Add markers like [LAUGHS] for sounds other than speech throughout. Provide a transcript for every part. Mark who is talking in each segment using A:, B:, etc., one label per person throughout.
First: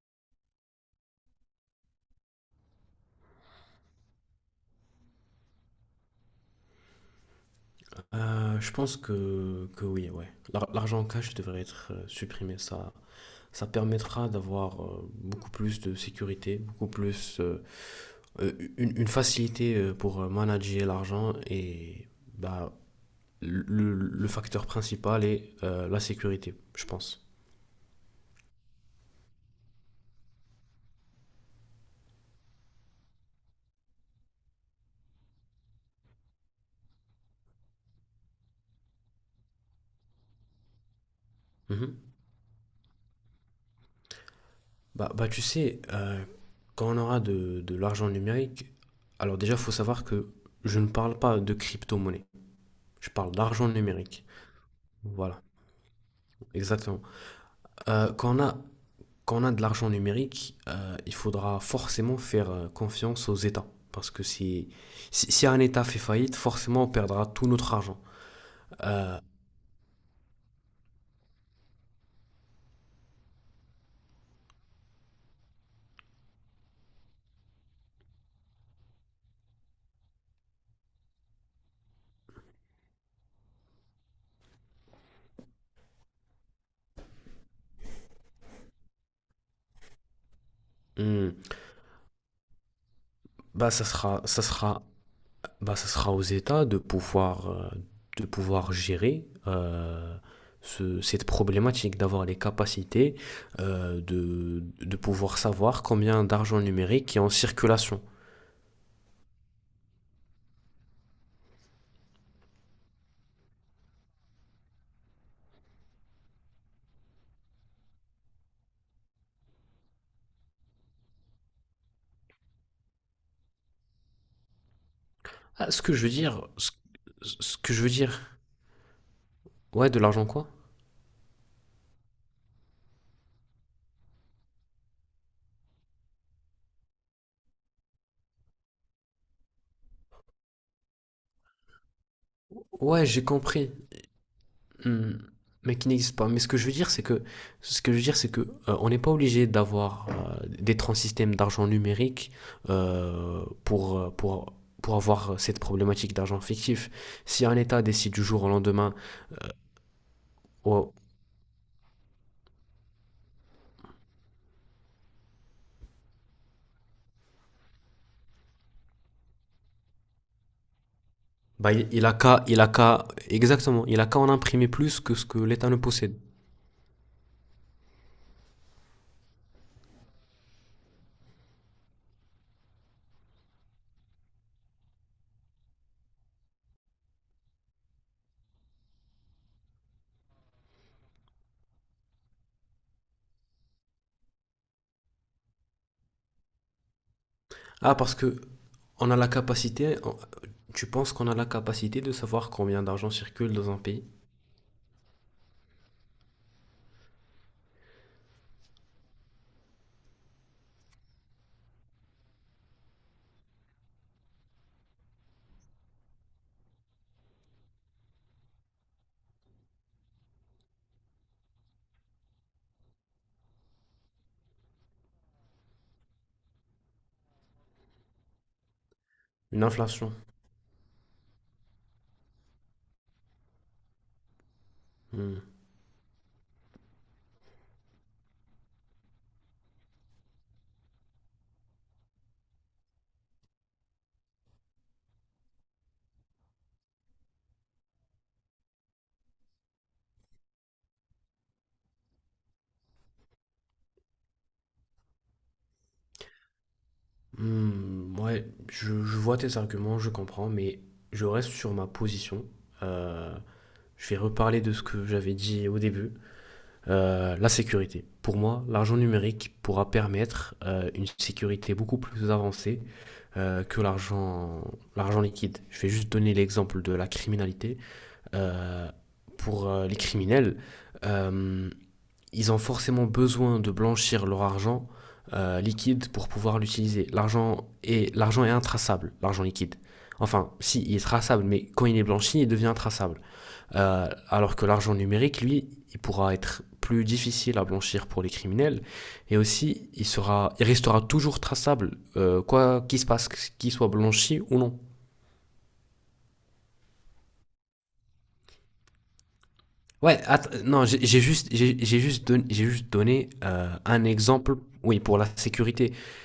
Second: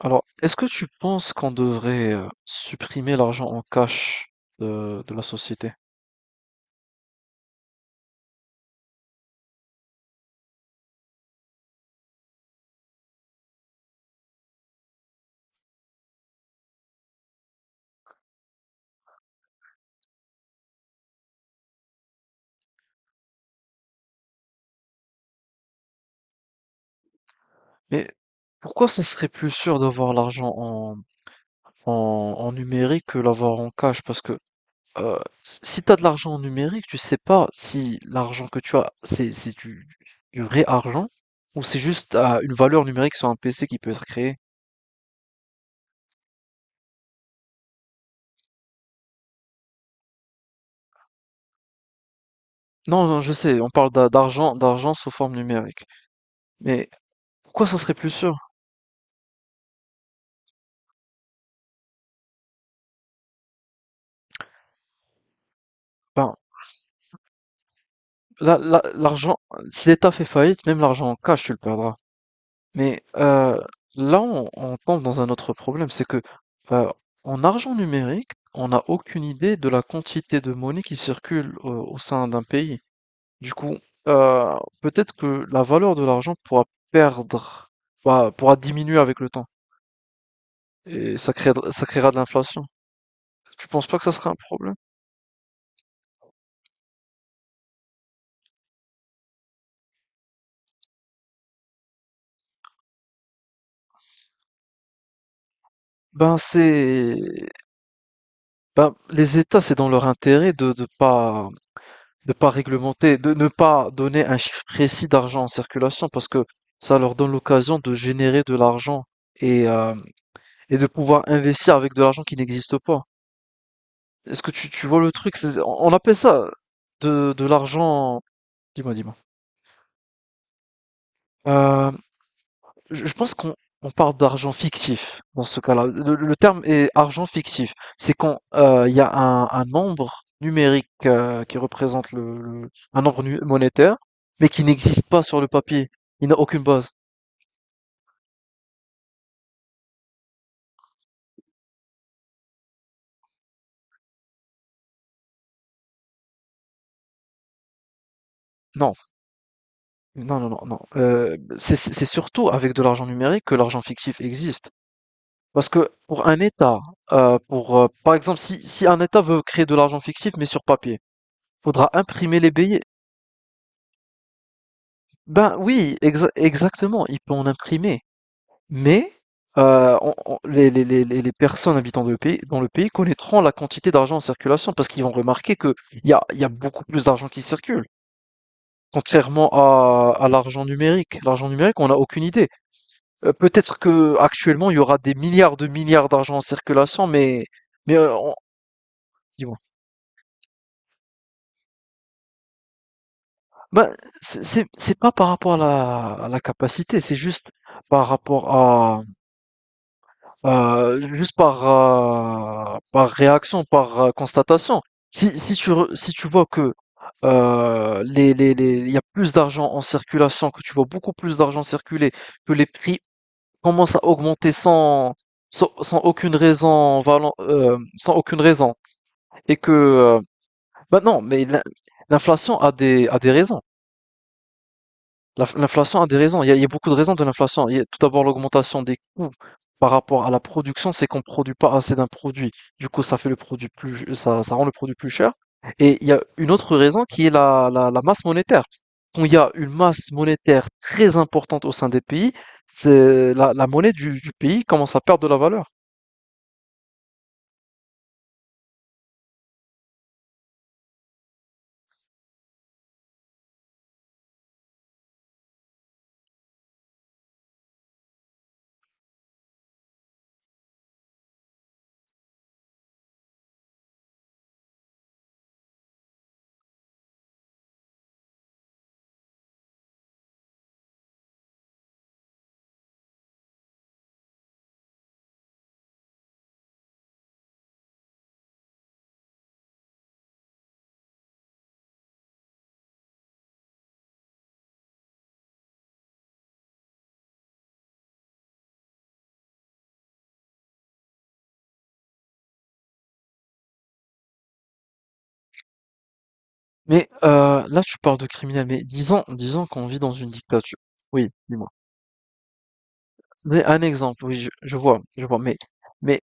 A: Alors, est-ce que tu penses qu'on devrait supprimer l'argent en cash de la société?
B: Je pense que oui, ouais. L'argent en cash devrait être supprimé. Ça permettra d'avoir beaucoup plus de sécurité, beaucoup plus une facilité pour manager l'argent et bah, le, le facteur principal est la sécurité, je pense.
A: Mais pourquoi ça serait plus sûr d'avoir l'argent en numérique que l'avoir en cash? Parce que euh, si tu as de l'argent en numérique, tu sais pas si l'argent que tu as, c'est du vrai argent ou c'est
B: Mhm.
A: juste une valeur numérique sur un PC qui peut être créée.
B: Bah, tu sais, quand on aura de l'argent numérique, alors déjà, il faut savoir que je ne parle pas de crypto-monnaie,
A: Non,
B: je
A: non,
B: parle
A: je sais,
B: d'argent
A: on parle
B: numérique.
A: d'argent sous forme
B: Voilà,
A: numérique. Mais
B: exactement.
A: pourquoi ça serait plus
B: Euh,
A: sûr?
B: quand on a, quand on a de l'argent numérique, il faudra forcément faire confiance aux États. Parce que si un État fait
A: Ben,
B: faillite, forcément on perdra tout notre argent.
A: l'argent, si l'État fait faillite, même l'argent en cash, tu le perdras. Mais là, on tombe dans un autre problème, c'est que euh, en argent numérique, on n'a aucune idée de la quantité de monnaie qui circule au sein d'un pays. Du coup, euh, peut-être que la valeur de l'argent pourra perdre, pourra diminuer avec le temps, et
B: Hmm.
A: ça créera de l'inflation. Tu
B: Bah, ça
A: penses pas que ça
B: sera,
A: sera un
B: ça
A: problème?
B: sera, bah, ça sera aux États de pouvoir gérer cette problématique, d'avoir les capacités de pouvoir savoir combien
A: Ben
B: d'argent
A: c'est,
B: numérique est en circulation.
A: ben les États, c'est dans leur intérêt de pas réglementer, de ne pas donner un chiffre précis d'argent en circulation parce que ça leur donne l'occasion de générer de l'argent et, euh, et de pouvoir investir avec de l'argent qui n'existe pas. Est-ce que tu vois le truc?
B: Ah, ce
A: On
B: que je veux
A: appelle
B: dire,
A: ça
B: ce,
A: de
B: ce que je veux
A: l'argent.
B: dire,
A: Dis-moi, dis-moi.
B: ouais, de l'argent quoi?
A: Euh, je pense qu'on on parle d'argent fictif dans ce cas-là. Le terme est argent fictif. C'est quand il y a un nombre numérique qui représente un
B: Ouais,
A: nombre
B: j'ai compris.
A: monétaire, mais qui n'existe
B: Hmm.
A: pas sur le
B: Mais qui
A: papier.
B: n'existe pas.
A: Il n'a
B: Mais ce que
A: aucune
B: je veux
A: base.
B: dire, ce que je veux dire, c'est que on n'est pas obligé d'avoir d'être en système d'argent numérique euh, pour, euh, pour, pour avoir cette problématique d'argent fictif. Si un État décide du jour au lendemain,
A: Non, non, non, non, non.
B: oh,
A: C'est surtout avec de l'argent numérique que l'argent fictif existe. Parce que pour un État, pour par exemple, si un État veut créer de l'argent fictif mais sur papier,
B: bah, il
A: faudra
B: il a
A: imprimer
B: qu'à,
A: les
B: il a
A: billets.
B: qu'à, exactement, il a qu'à en imprimer plus que ce que
A: Ben
B: l'État ne
A: oui,
B: possède.
A: exactement. Il peut en imprimer. Mais on les personnes habitant de pays dans le pays connaîtront la quantité d'argent en circulation parce qu'ils vont remarquer qu'il y a beaucoup plus d'argent qui circule. Contrairement à l'argent numérique. L'argent numérique, on a aucune idée. Peut-être que actuellement il y aura des milliards de milliards d'argent en circulation, mais,
B: Ah, parce
A: on
B: que on a la
A: dis-moi?
B: capacité, on- tu penses qu'on a la capacité de savoir combien d'argent circule dans un
A: Ben,
B: pays?
A: c'est pas par rapport à la capacité, c'est juste par rapport à. Juste par, par réaction, par constatation, si si tu vois que il y a plus d'argent en circulation, que tu vois beaucoup plus d'argent circuler, que les prix commencent à augmenter sans aucune raison, sans aucune raison, et
B: Une
A: que,
B: inflation.
A: bah non, mais l'inflation a a des raisons.
B: Hmm.
A: L'inflation a des raisons. Il y a beaucoup de raisons de l'inflation. Il y a tout d'abord l'augmentation des coûts par rapport à la production, c'est qu'on ne produit pas assez d'un produit. Du coup, ça fait le produit plus, ça rend le produit plus cher. Et il y a une autre raison qui est la masse monétaire. Quand il y a une masse monétaire très importante au sein des pays, c'est la monnaie du pays commence à perdre de la valeur.
B: Hmm, ouais, je vois tes arguments, je comprends, mais je reste sur ma position. Euh, je vais reparler de ce que j'avais dit au début. La sécurité. Pour moi, l'argent numérique pourra permettre une sécurité beaucoup plus avancée euh, que l'argent, l'argent liquide. Je vais juste donner l'exemple de la criminalité. Euh, pour les criminels, euh, ils ont forcément besoin de blanchir leur argent liquide pour pouvoir l'utiliser. L'argent est intraçable, l'argent liquide. Enfin, si, il est traçable, mais quand il est blanchi, il devient intraçable. Alors que l'argent numérique, lui, il pourra être plus difficile à blanchir pour les criminels, et aussi, il restera toujours traçable, quoi qu'il se passe, qu'il soit blanchi ou non.
A: Mais là, tu parles de criminel. Mais disons, disons qu'on vit dans
B: Ouais,
A: une dictature.
B: non,
A: Oui, dis-moi.
B: j'ai juste donné
A: Mais un
B: un
A: exemple, oui,
B: exemple,
A: je
B: oui,
A: vois,
B: pour
A: je
B: la
A: vois. Mais,
B: sécurité.
A: mais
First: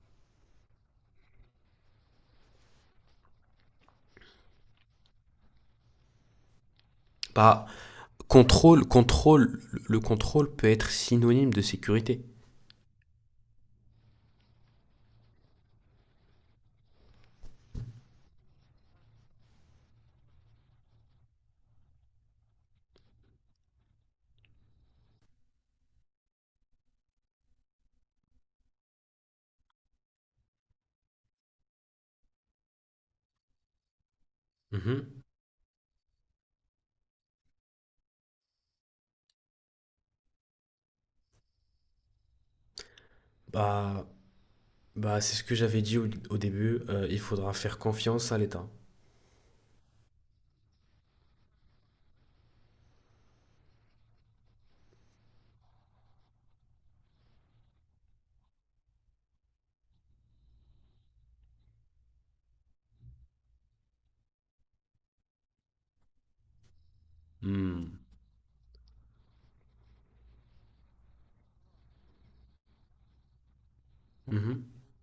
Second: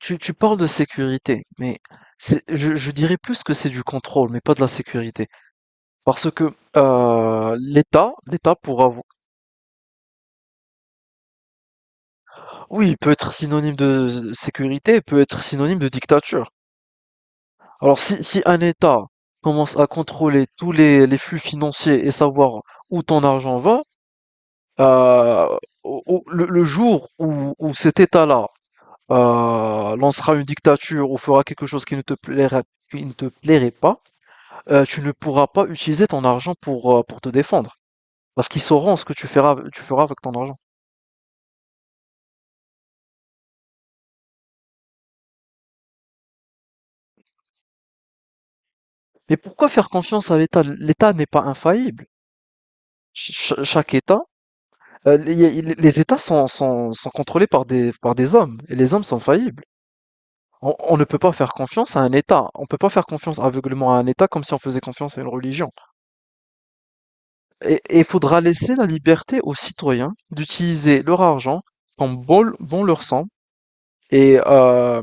A: Tu parles de sécurité, mais je dirais plus que c'est du contrôle, mais pas de la sécurité. Parce que
B: Bah,
A: l'État pour
B: contrôle,
A: avoir…
B: contrôle, le contrôle peut être synonyme de sécurité.
A: Oui, il peut être synonyme de sécurité, il peut être synonyme de dictature. Alors si un État commence à contrôler tous les flux financiers et savoir où ton argent va, euh, le jour où cet État-là lancera une dictature ou fera quelque chose qui ne te plairait, qui ne te plairait pas, tu ne
B: Mhm.
A: pourras pas utiliser ton argent pour te défendre. Parce qu'ils sauront ce que tu feras avec ton argent.
B: Bah, bah, c'est ce que j'avais dit au début, il faudra faire confiance à l'État.
A: Mais pourquoi faire confiance à l'État? L'État n'est pas infaillible. Ch Chaque État, heu, les les États sont contrôlés par des hommes et les hommes sont faillibles. On ne peut pas faire confiance à un État. On ne peut pas faire confiance aveuglément à un État comme si on faisait confiance à une religion. Et
B: Mhm.
A: il faudra laisser la liberté aux citoyens d'utiliser leur argent comme bon leur semble. et
B: Mhm,
A: heu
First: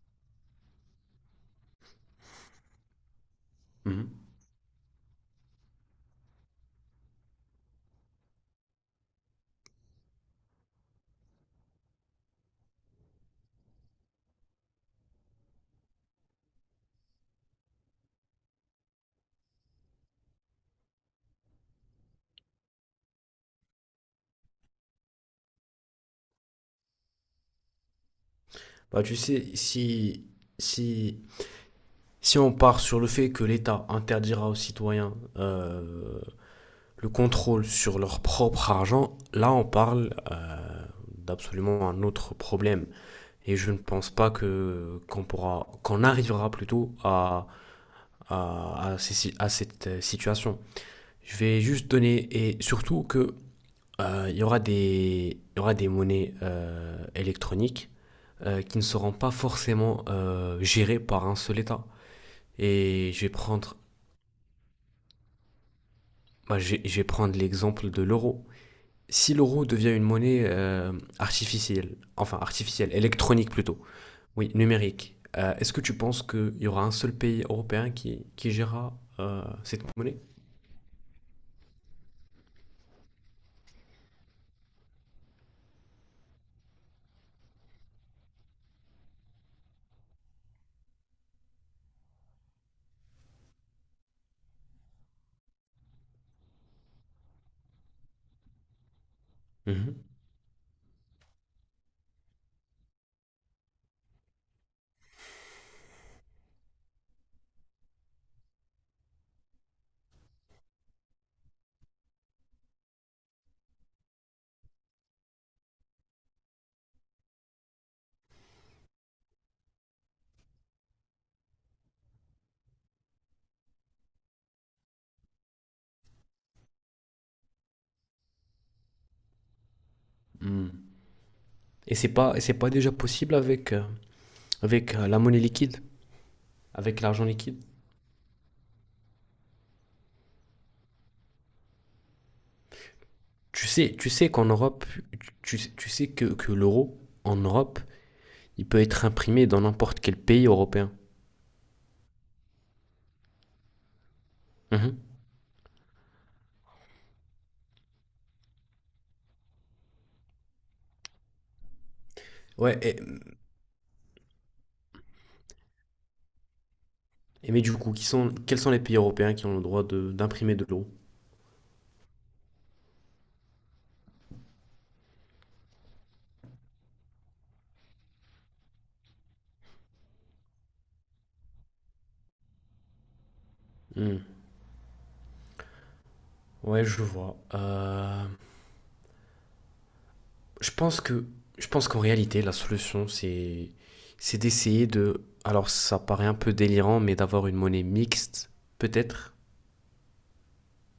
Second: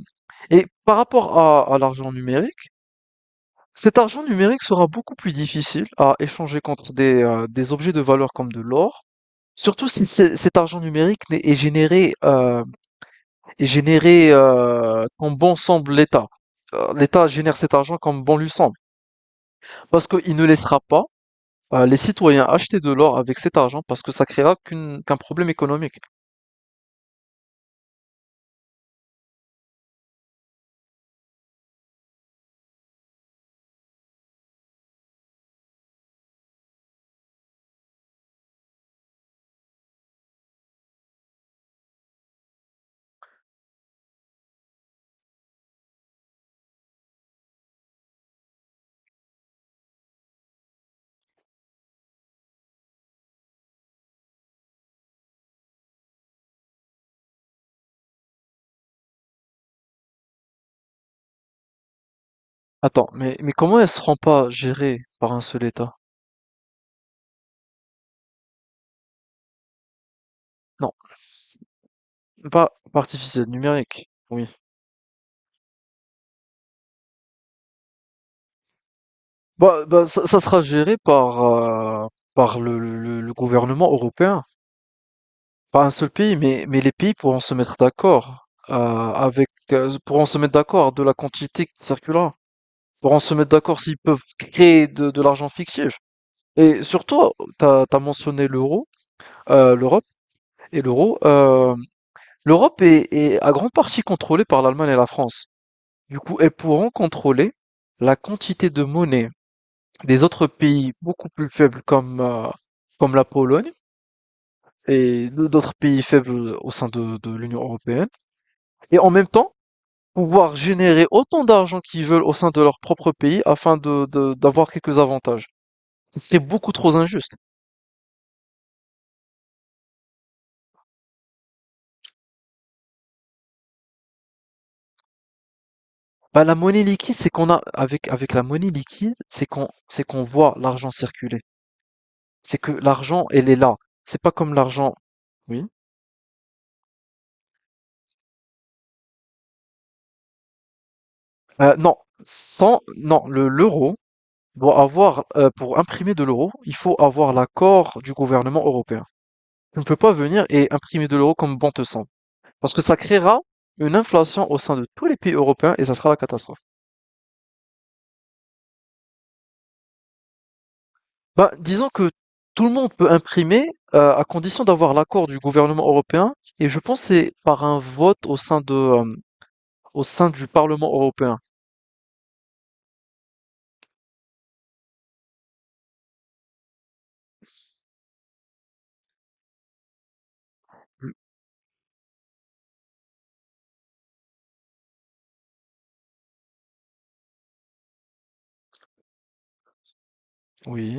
A: et par rapport à l'argent numérique, cet
B: mhm.
A: argent numérique sera beaucoup plus difficile à échanger contre des objets de valeur comme de l'or, surtout si c'est- cet argent numérique est généré, comme bon semble l'État. L'État génère cet argent comme bon lui semble, parce qu'il ne laissera pas les citoyens acheter de l'or avec cet argent, parce que ça créera qu'un problème économique.
B: Bah, tu sais, si, si on part sur le fait que l'État interdira aux citoyens le contrôle sur leur propre argent, là on parle d'absolument un autre problème. Et je ne pense pas que qu'on arrivera plutôt à ces- si, à cette situation. Je vais juste donner, et surtout que il y aura des monnaies électroniques qui ne seront pas forcément gérées par un seul État.
A: Attends,
B: Et je vais
A: mais
B: prendre,
A: comment elle ne seront pas gérées par un seul État?
B: bah, je, vais- je vais prendre l'exemple de l'euro. Si l'euro devient une monnaie
A: Non,
B: artificielle, enfin artificielle,
A: pas artificiel,
B: électronique plutôt,
A: numérique. Oui.
B: oui, numérique, est-ce que tu penses qu'il y aura un seul pays européen qui gérera cette
A: Bah, bah,
B: monnaie.
A: ça, ça sera géré par le gouvernement européen. Pas un seul pays, mais les pays pourront se mettre d'accord avec pourront se mettre d'accord de la quantité qui circulera. Pourront se mettre d'accord s'ils peuvent créer de l'argent fictif. Et surtout, t'as mentionné l'euro,
B: Mhm.
A: l'Europe et l'euro. L'Europe est à grande partie contrôlée par l'Allemagne et la France. Du coup, elles pourront contrôler la quantité de monnaie des autres pays beaucoup plus faibles comme la Pologne et d'autres pays faibles au sein de l'Union européenne. Et en même temps, pouvoir générer autant d'argent qu'ils veulent au sein de leur propre pays afin d'avoir quelques avantages. C'est beaucoup trop injuste.
B: Mm. Et c'est pas déjà possible avec, la monnaie liquide,
A: Bah, la monnaie
B: avec
A: liquide,
B: l'argent
A: c'est qu'on
B: liquide.
A: a, avec la monnaie liquide, c'est qu'on voit l'argent circuler. C'est que l'argent, elle est là.
B: Tu
A: C'est
B: sais
A: pas
B: qu'en
A: comme
B: Europe,
A: l'argent, oui.
B: tu sais que l'euro, en Europe, il peut être imprimé dans n'importe quel pays européen.
A: Non, sans, non, le, l'euro, doit
B: Mhm.
A: avoir, pour imprimer de l'euro, il faut avoir l'accord du gouvernement européen. Tu ne peux pas venir et imprimer de l'euro comme bon te semble. Parce
B: Ouais,
A: que ça créera une inflation au sein de tous les pays européens et ça sera la catastrophe.
B: et mais du coup, quels sont les pays européens qui ont le droit d'imprimer de, l'euro.
A: Bah, disons que tout le monde peut imprimer à condition d'avoir l'accord du gouvernement européen et je pense que c'est par un vote au sein au sein du Parlement européen.
B: Hmm. Ouais, je vois. Je pense que, je pense qu'en réalité, la solution, c'est d'essayer de, alors ça paraît un peu délirant, mais d'avoir une monnaie mixte, peut-être.
A: Oui.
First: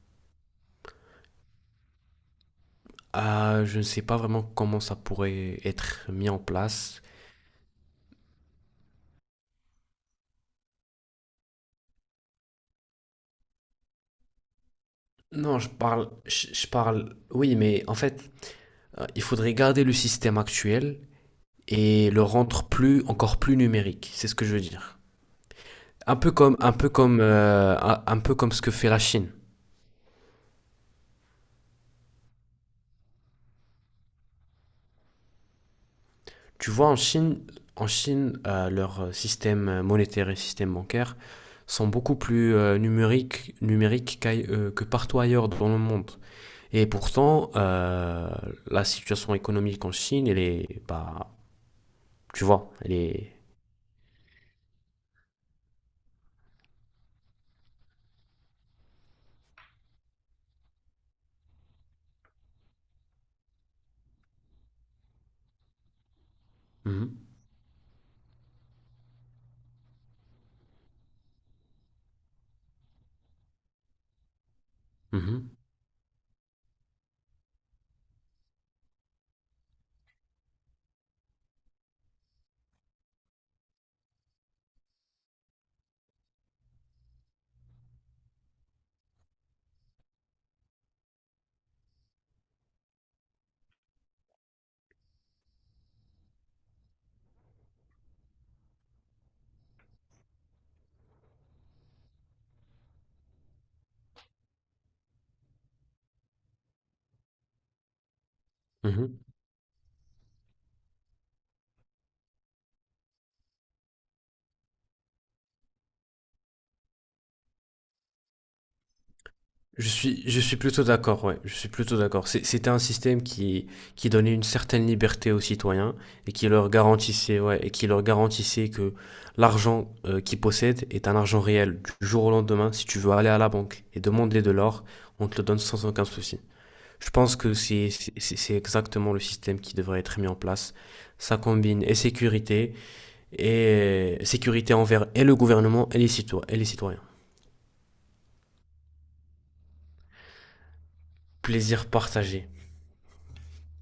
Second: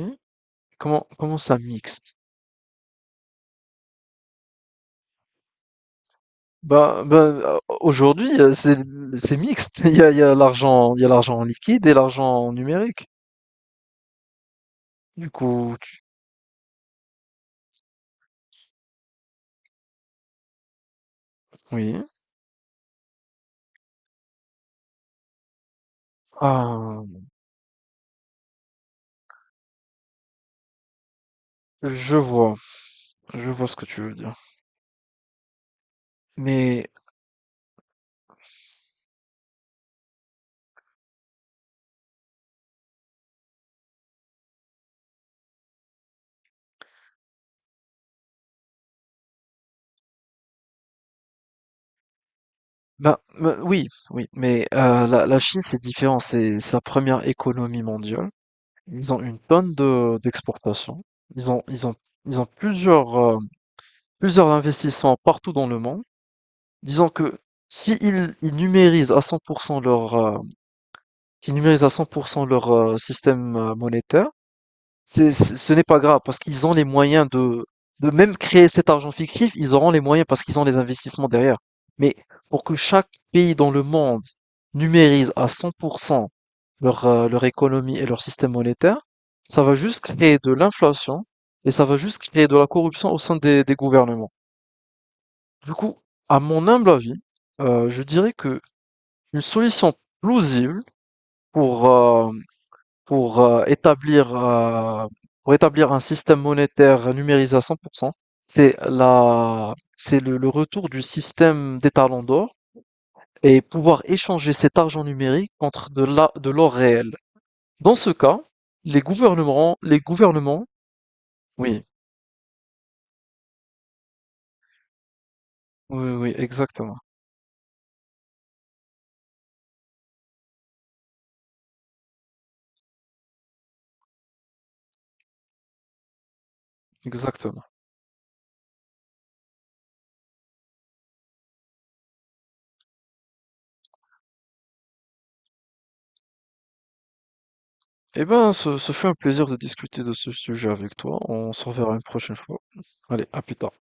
A: Comment ça mixte?
B: Je ne sais pas vraiment comment ça pourrait être mis en place.
A: Ben, aujourd'hui, c'est mixte. [LAUGHS] Il y a l'argent, il y a l'argent en liquide et l'argent numérique. Du
B: Non,
A: coup,
B: je parle, oui, mais en fait, il faudrait garder le système actuel
A: oui.
B: et le rendre plus, encore plus numérique. C'est ce que je veux dire.
A: Ah,
B: Un peu comme ce que fait la Chine.
A: je vois, je vois ce que tu veux dire.
B: Tu
A: Mais
B: vois, en Chine, leur système monétaire et système bancaire sont beaucoup plus numériques que partout ailleurs dans le monde. Et pourtant, la situation économique en Chine, elle est, bah, tu vois, elle
A: ben,
B: est.
A: ben, oui, oui. Mais la Chine, c'est différent. C'est la première économie mondiale. Ils ont une tonne de d'exportations. Ils ont ils ont Ils ont plusieurs plusieurs investissements partout dans le monde.
B: Mhm,
A: Disons que si ils, ils numérisent à 100% leur, qui numérisent à 100% leur système monétaire,
B: mhm,
A: ce n'est pas grave parce qu'ils ont les moyens de même créer cet argent fictif, ils auront les moyens parce qu'ils ont les investissements derrière. Mais pour que chaque pays dans le monde numérise à 100% leur, leur économie et leur système monétaire, ça va juste créer de l'inflation et ça va juste créer de la corruption au sein des gouvernements. Du coup, à mon humble avis, je dirais que une solution plausible pour, euh, pour euh, établir, euh, pour établir un système monétaire numérisé à 100%. C'est
B: mhm.
A: le le retour du système des talons d'or et pouvoir échanger cet argent numérique contre de l'or réel. Dans ce cas, les
B: Je suis
A: gouvernements,
B: plutôt d'accord, ouais, je suis
A: oui,
B: plutôt d'accord. C'était un système qui donnait une certaine liberté aux citoyens
A: oui, oui,
B: et
A: oui,
B: qui leur
A: exactement,
B: garantissait, ouais, et qui leur garantissait que l'argent qu'ils possèdent est un argent réel. Du jour au lendemain, si tu veux aller à la banque et demander de l'or, on te le donne sans aucun souci. Je pense que
A: exactement.
B: c'est exactement le système qui devrait être mis en place. Ça combine et sécurité envers et le gouvernement et les citoyens, et les citoyens.
A: Eh ben, ce fut un plaisir de discuter de ce sujet avec toi. On se
B: Plaisir
A: reverra une prochaine
B: partagé.
A: fois. Allez, à plus tard.